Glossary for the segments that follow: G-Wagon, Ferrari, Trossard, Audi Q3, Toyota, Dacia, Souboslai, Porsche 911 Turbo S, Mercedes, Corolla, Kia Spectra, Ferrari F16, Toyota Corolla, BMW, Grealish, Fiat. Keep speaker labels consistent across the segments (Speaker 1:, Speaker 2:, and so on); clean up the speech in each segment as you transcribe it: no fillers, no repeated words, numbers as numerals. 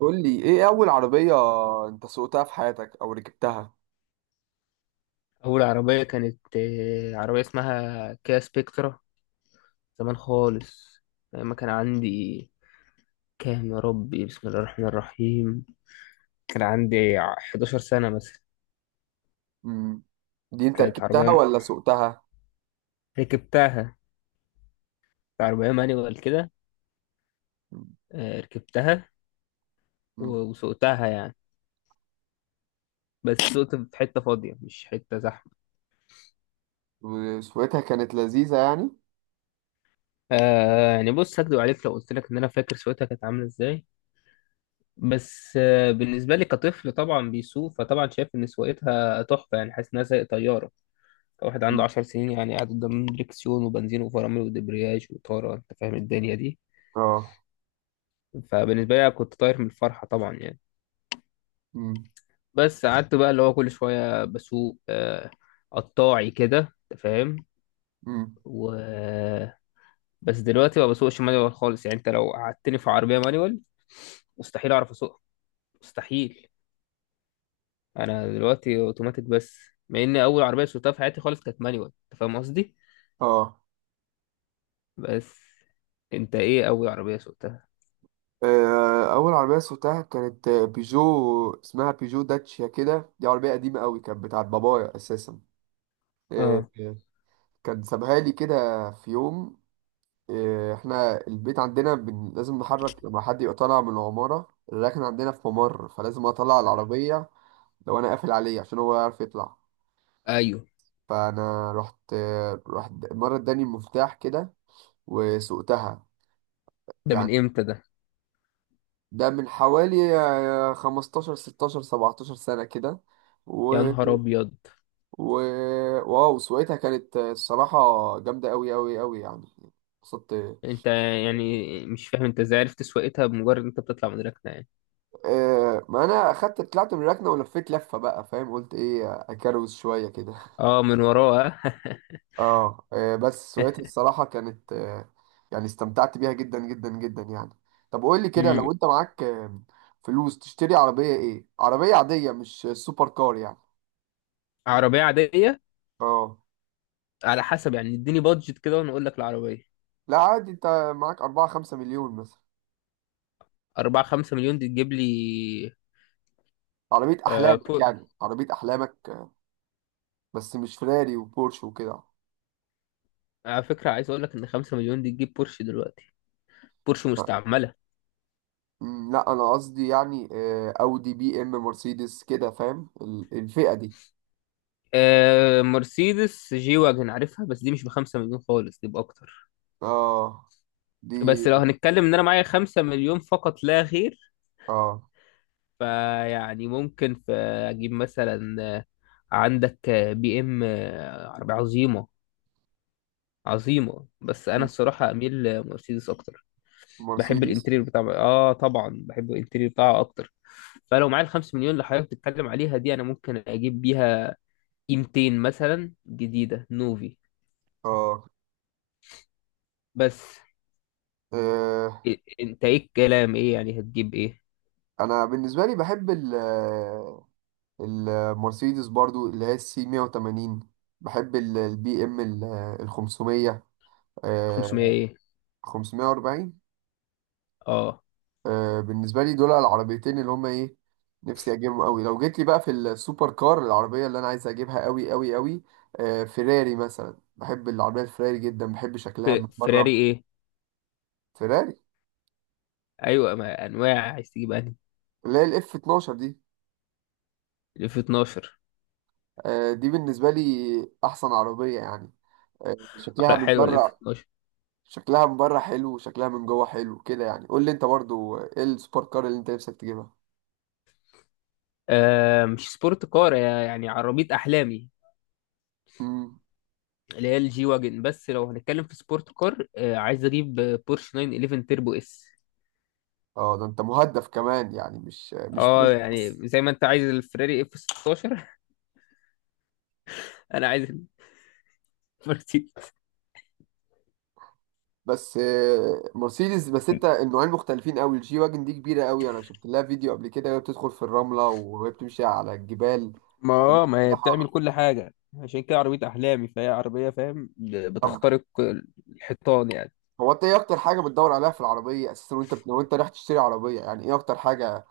Speaker 1: قول لي ايه اول عربية انت سوقتها في حياتك او ركبتها؟
Speaker 2: أول عربية كانت عربية اسمها كيا سبيكترا. زمان خالص. لما كان عندي كام يا ربي، بسم الله الرحمن الرحيم. كان عندي 11 سنة مثلا.
Speaker 1: امم دي انت
Speaker 2: كانت
Speaker 1: ركبتها
Speaker 2: عربية
Speaker 1: ولا سوقتها؟
Speaker 2: ركبتها. كانت عربية مانيوال كده. ركبتها.
Speaker 1: امم
Speaker 2: وسوقتها يعني. بس سوقت في حتة فاضية، مش حتة زحمة.
Speaker 1: وسوقتها كانت لذيذة يعني؟
Speaker 2: يعني بص، هكدب عليك لو قلت لك إن أنا فاكر سوقتها كانت عاملة إزاي. بس بالنسبة لي كطفل طبعا بيسوق، فطبعا شايف إن سواقتها تحفة يعني، حاسس إنها زي طيارة. واحد عنده
Speaker 1: مم.
Speaker 2: 10 سنين يعني، قاعد قدام دريكسيون وبنزين وفرامل ودبرياج وإطارة. أنت فاهم الدنيا دي.
Speaker 1: اه.
Speaker 2: فبالنسبة لي كنت طاير من الفرحة طبعا يعني.
Speaker 1: امم
Speaker 2: بس قعدت بقى اللي هو كل شوية بسوق قطاعي كده. أنت فاهم.
Speaker 1: امم
Speaker 2: و بس دلوقتي ما بسوقش مانيوال خالص يعني، أنت لو قعدتني في عربية مانيوال مستحيل أعرف أسوقها. مستحيل. أنا دلوقتي أوتوماتيك بس. مع إن أول عربية سوقتها في حياتي خالص كانت مانيوال، أنت فاهم قصدي.
Speaker 1: اه.
Speaker 2: بس، أنت إيه أول عربية سوقتها؟
Speaker 1: اول عربية سوقتها كانت بيجو. اسمها بيجو داتشيا كده. دي عربية قديمة قوي، كانت بتاعت بابايا اساسا. آه،
Speaker 2: اه،
Speaker 1: آه، كان سابها لي كده في يوم. احنا البيت عندنا لازم نحرك لما حد يبقى طالع من العمارة الراكن عندنا في ممر، فلازم اطلع العربية لو انا قافل عليه عشان هو يعرف يطلع.
Speaker 2: ايوه،
Speaker 1: فانا رحت مرة اداني المفتاح كده وسوقتها
Speaker 2: ده
Speaker 1: يعني.
Speaker 2: من امتى ده؟
Speaker 1: ده من حوالي 15 16 17 سنة كده. و...
Speaker 2: يا نهار ابيض.
Speaker 1: و... واو، سوقتها كانت الصراحة جامدة أوي أوي أوي يعني. اتبسطت.
Speaker 2: انت، يعني مش فاهم انت ازاي عرفت سواقتها بمجرد انت بتطلع من ركنه يعني؟
Speaker 1: ما انا اخدت طلعت من الركنه ولفيت لفه بقى فاهم، قلت ايه اكروز شويه كده.
Speaker 2: اه، من وراها.
Speaker 1: اه. بس سواقتي الصراحه كانت يعني استمتعت بيها جدا جدا جدا يعني. طب قول لي كده،
Speaker 2: أمم.
Speaker 1: لو انت معاك فلوس تشتري عربيه، ايه عربيه عاديه مش سوبر كار يعني؟
Speaker 2: عربيه عاديه.
Speaker 1: اه.
Speaker 2: على حسب يعني، اديني بادجت كده وانا اقول لك العربيه.
Speaker 1: لا عادي، انت معاك 4 5 مليون مثلا.
Speaker 2: 4 5 مليون دي تجيب لي؟
Speaker 1: عربيه
Speaker 2: آه
Speaker 1: احلامك
Speaker 2: بور
Speaker 1: يعني، عربيه احلامك. بس مش فيراري وبورش وكده.
Speaker 2: على فكره عايز اقول لك ان 5 مليون دي تجيب بورش دلوقتي. بورش مستعمله.
Speaker 1: لا انا قصدي يعني اودي بي ام مرسيدس كده، فاهم الفئة دي.
Speaker 2: مرسيدس جي واجن عارفها، بس دي مش ب 5 مليون خالص، دي باكتر.
Speaker 1: اه. دي.
Speaker 2: بس لو هنتكلم ان انا معايا 5 مليون فقط لا غير،
Speaker 1: اه.
Speaker 2: فيعني ممكن في اجيب مثلا عندك بي ام عربية عظيمة عظيمة. بس انا
Speaker 1: مم،
Speaker 2: الصراحة اميل لمرسيدس اكتر. بحب
Speaker 1: مرسيدس.
Speaker 2: الانتريور بتاع طبعا بحب الانتريور بتاعها اكتر. فلو معايا الخمس مليون اللي حضرتك بتتكلم عليها دي، انا ممكن اجيب بيها اي 200 مثلا جديدة نوفي.
Speaker 1: اه.
Speaker 2: بس
Speaker 1: آه،
Speaker 2: انت ايه الكلام؟ ايه يعني هتجيب ايه؟
Speaker 1: انا بالنسبة لي بحب المرسيدس برضو اللي هي السي 180. بحب البي ام ال 500.
Speaker 2: 500 ايه؟
Speaker 1: 540.
Speaker 2: اه،
Speaker 1: بالنسبه لي دول العربيتين اللي هما ايه، نفسي اجيبهم قوي. لو جيت لي بقى في السوبر كار، العربيه اللي انا عايز اجيبها قوي قوي قوي فيراري مثلا. بحب العربيه الفيراري جدا. بحب شكلها من
Speaker 2: فيراري
Speaker 1: بره.
Speaker 2: ايه؟
Speaker 1: فيراري
Speaker 2: ايوه، ما انواع عايز تجيب انهي؟
Speaker 1: اللي هي الاف 12 دي.
Speaker 2: الاف 12.
Speaker 1: دي بالنسبه لي احسن عربيه يعني. شكلها
Speaker 2: لا،
Speaker 1: من
Speaker 2: حلوه الاف.
Speaker 1: بره. شكلها من بره حلو وشكلها من جوه حلو كده يعني. قول لي انت برضو ايه السوبر كار اللي انت نفسك تجيبها؟
Speaker 2: مش سبورت كار يعني عربية أحلامي
Speaker 1: امم
Speaker 2: اللي هي الجي واجن. بس لو هنتكلم في سبورت كار عايز أجيب بورش 911 تيربو اس.
Speaker 1: اه، ده انت مهدف كمان يعني، مش
Speaker 2: اه،
Speaker 1: تركس.
Speaker 2: يعني زي ما انت عايز الفراري اف 16. انا عايز المرسيدس.
Speaker 1: بس مرسيدس بس. انت النوعين مختلفين قوي. الجي واجن دي كبيره قوي، انا شفت لها فيديو قبل كده وهي بتدخل في الرمله وهي بتمشي على الجبال.
Speaker 2: ما
Speaker 1: عربية
Speaker 2: اه ما هي بتعمل
Speaker 1: سلاحة.
Speaker 2: كل حاجة. عشان كده عربية أحلامي، فهي عربية فاهم
Speaker 1: طب
Speaker 2: بتخترق الحيطان يعني.
Speaker 1: هو انت ايه اكتر حاجه بتدور عليها في العربيه اساسا؟ وانت لو انت رايح تشتري عربيه، يعني ايه اكتر حاجه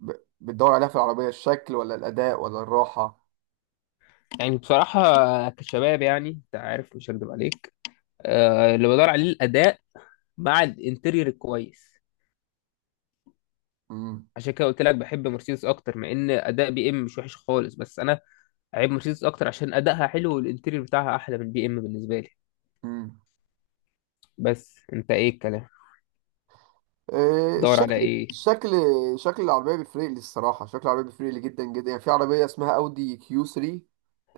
Speaker 1: ب- بتدور عليها في العربيه؟ الشكل ولا الاداء ولا الراحه؟
Speaker 2: يعني بصراحة كشباب يعني، أنت عارف، مش هكدب عليك. اللي بدور عليه الأداء مع الانتيريور الكويس.
Speaker 1: امم
Speaker 2: عشان كده قلت لك بحب مرسيدس اكتر، مع ان اداء بي ام مش وحش خالص، بس انا عيب مرسيدس اكتر عشان ادائها حلو والانتيريور بتاعها احلى من البي ام بالنسبه لي.
Speaker 1: امم
Speaker 2: بس انت ايه الكلام؟ دور على
Speaker 1: الشكل.
Speaker 2: ايه؟
Speaker 1: الشكل. شكل العربيه بيفرق لي الصراحه. شكل العربيه بيفرق لي جدا جدا يعني. في عربيه اسمها اودي كيو 3،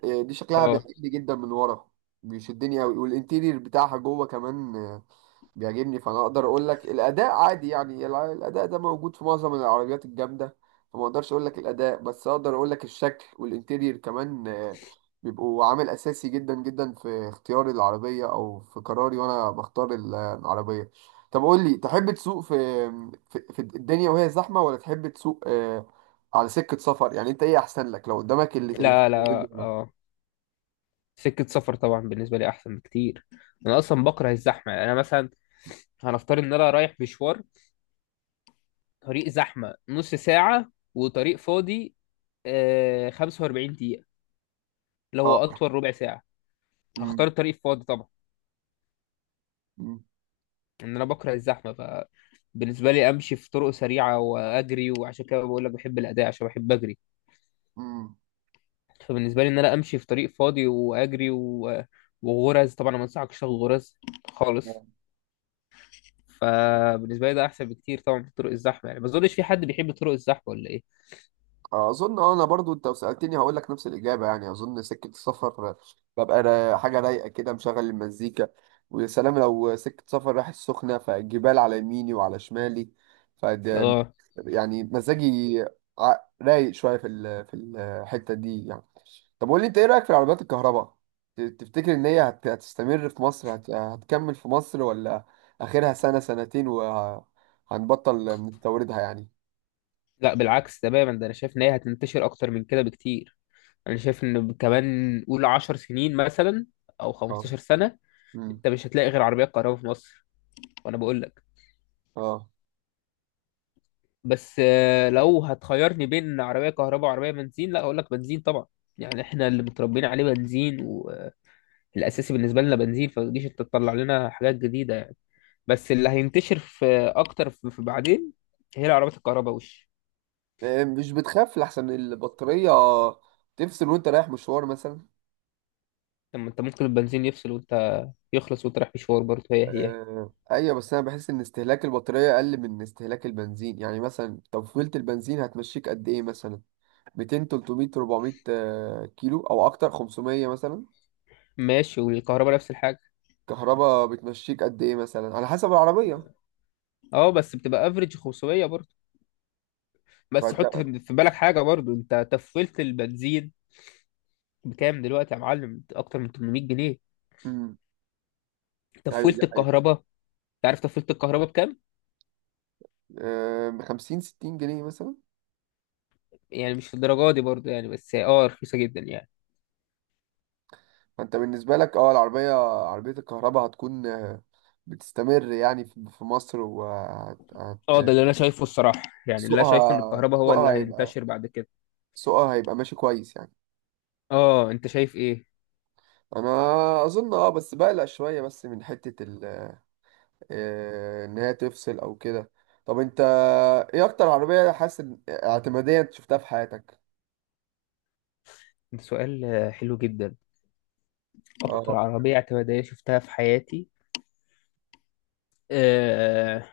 Speaker 1: دي شكلها
Speaker 2: اه،
Speaker 1: بيعجبني جدا من ورا. بيشدني قوي والانتيرير بتاعها جوه كمان بيعجبني. فانا اقدر اقول لك الاداء عادي يعني. الاداء ده موجود في معظم العربيات الجامده، فما اقدرش اقول لك الاداء، بس اقدر اقول لك الشكل والانتيرير كمان بيبقوا عامل اساسي جدا جدا في اختيار العربيه او في قراري وانا بختار العربيه. طب قول لي، تحب تسوق في الدنيا وهي زحمه، ولا تحب تسوق على سكه سفر؟ يعني انت ايه احسن لك لو قدامك اللي
Speaker 2: لا
Speaker 1: اختيارين
Speaker 2: لا،
Speaker 1: دول؟
Speaker 2: اه، سكه سفر طبعا بالنسبه لي احسن بكتير. انا اصلا بكره الزحمه، يعني انا مثلا هنفترض ان انا رايح مشوار. طريق زحمه نص ساعه وطريق فاضي 45 دقيقه، اللي هو اطول ربع ساعه. هختار
Speaker 1: مم.
Speaker 2: الطريق الفاضي طبعا.
Speaker 1: مم.
Speaker 2: ان انا بكره الزحمه، فبالنسبه لي امشي في طرق سريعه واجري، وعشان كده بقول لك بحب الاداء عشان بحب اجري.
Speaker 1: مم.
Speaker 2: فبالنسبه لي ان انا امشي في طريق فاضي واجري وغرز طبعا. أنا ما انصحكش تاخد غرز خالص. فبالنسبه لي ده احسن بكتير طبعا من طرق الزحمه، يعني ما اظنش في حد بيحب طرق الزحمه ولا ايه.
Speaker 1: اظن، اه، انا برضو انت لو سالتني هقول لك نفس الاجابه يعني. اظن سكه السفر ببقى حاجه رايقه كده، مشغل المزيكا، ويا سلام لو سكه سفر رايح السخنه فالجبال على يميني وعلى شمالي. فده
Speaker 2: اه،
Speaker 1: يعني مزاجي ع- رايق شويه في في الحته دي يعني. طب قول لي انت ايه رايك في العربيات الكهرباء؟ تفتكر ان هي هتستمر في مصر، هتكمل في مصر ولا اخرها سنه سنتين وهنبطل نستوردها يعني؟
Speaker 2: لا بالعكس تماما، ده انا شايف ان هي هتنتشر اكتر من كده بكتير. انا شايف ان كمان قول 10 سنين مثلا او
Speaker 1: اه.
Speaker 2: 15 سنه،
Speaker 1: امم
Speaker 2: انت مش هتلاقي غير عربيات كهرباء في مصر. وانا بقول لك.
Speaker 1: اه.
Speaker 2: بس لو هتخيرني بين عربية كهرباء وعربية بنزين، لا أقول لك بنزين طبعا. يعني احنا اللي متربيين عليه بنزين، والأساسي بالنسبة لنا بنزين، فتجيش انت تطلع لنا حاجات جديدة يعني. بس اللي هينتشر في أكتر في بعدين هي العربيات الكهرباء
Speaker 1: مش بتخاف لحسن البطارية تفصل وانت رايح مشوار مثلا؟
Speaker 2: لما انت ممكن البنزين يفصل وانت، يخلص وانت رايح مشوار برضه، هي هي.
Speaker 1: آه. ايوه، بس انا بحس ان استهلاك البطارية اقل من استهلاك البنزين يعني. مثلا تفويلة البنزين هتمشيك قد ايه مثلا؟ 200 300 400 كيلو او اكتر، 500 مثلا.
Speaker 2: ماشي، والكهرباء نفس الحاجة.
Speaker 1: كهرباء بتمشيك قد ايه مثلا على حسب العربية؟
Speaker 2: اه، بس بتبقى افريج 500 برضه. بس
Speaker 1: فانت.
Speaker 2: حط في بالك حاجة برضه. انت تفولت البنزين بكام دلوقتي يا معلم؟ اكتر من 800 جنيه.
Speaker 1: امم ايوه دي
Speaker 2: تفولت
Speaker 1: حقيقة.
Speaker 2: الكهرباء. عارف تفصيلة الكهرباء بكام؟
Speaker 1: آه. 50 60 جنيه مثلا.
Speaker 2: يعني مش في الدرجة دي برضه يعني، بس اه رخيصة جدا يعني.
Speaker 1: فانت بالنسبة لك، اه، العربية، عربية الكهرباء هتكون بتستمر يعني في مصر
Speaker 2: اه، ده اللي انا شايفه الصراحة يعني، اللي انا شايفه ان
Speaker 1: سوقها
Speaker 2: الكهرباء هو
Speaker 1: سوقها
Speaker 2: اللي
Speaker 1: هيبقى
Speaker 2: هينتشر بعد كده.
Speaker 1: سوقها هيبقى ماشي كويس يعني.
Speaker 2: اه، انت شايف ايه؟
Speaker 1: انا اظن، اه، بس بقلق شوية بس من حتة ان هي تفصل او كده. طب انت ايه اكتر عربية حاسس اعتمادية انت شفتها في حياتك؟
Speaker 2: ده سؤال حلو جدا. اكتر
Speaker 1: اه.
Speaker 2: عربية اعتمادية شفتها في حياتي. آه...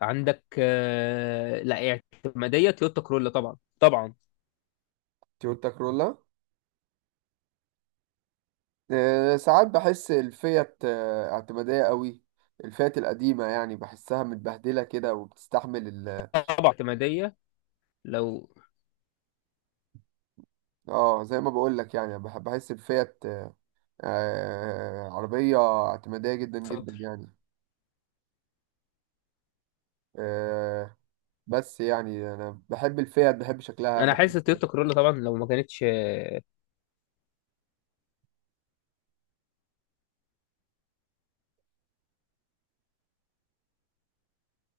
Speaker 2: عندك لا، اعتمادية تويوتا كرولا، طبعا طبعا.
Speaker 1: تويوتا كرولا. ساعات بحس الفيات اعتمادية قوي. الفئات القديمة يعني بحسها متبهدلة كده وبتستحمل.
Speaker 2: طبعا اعتمادية. لو.
Speaker 1: اه، زي ما بقول لك يعني، بحب، بحس بفيات عربية اعتمادية جدا
Speaker 2: اتفضل.
Speaker 1: جدا يعني. آه، بس يعني انا بحب الفيات، بحب شكلها،
Speaker 2: انا
Speaker 1: بحب.
Speaker 2: حاسس تويوتا كرولا طبعا لو ما كانتش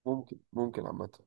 Speaker 1: ممكن عامة.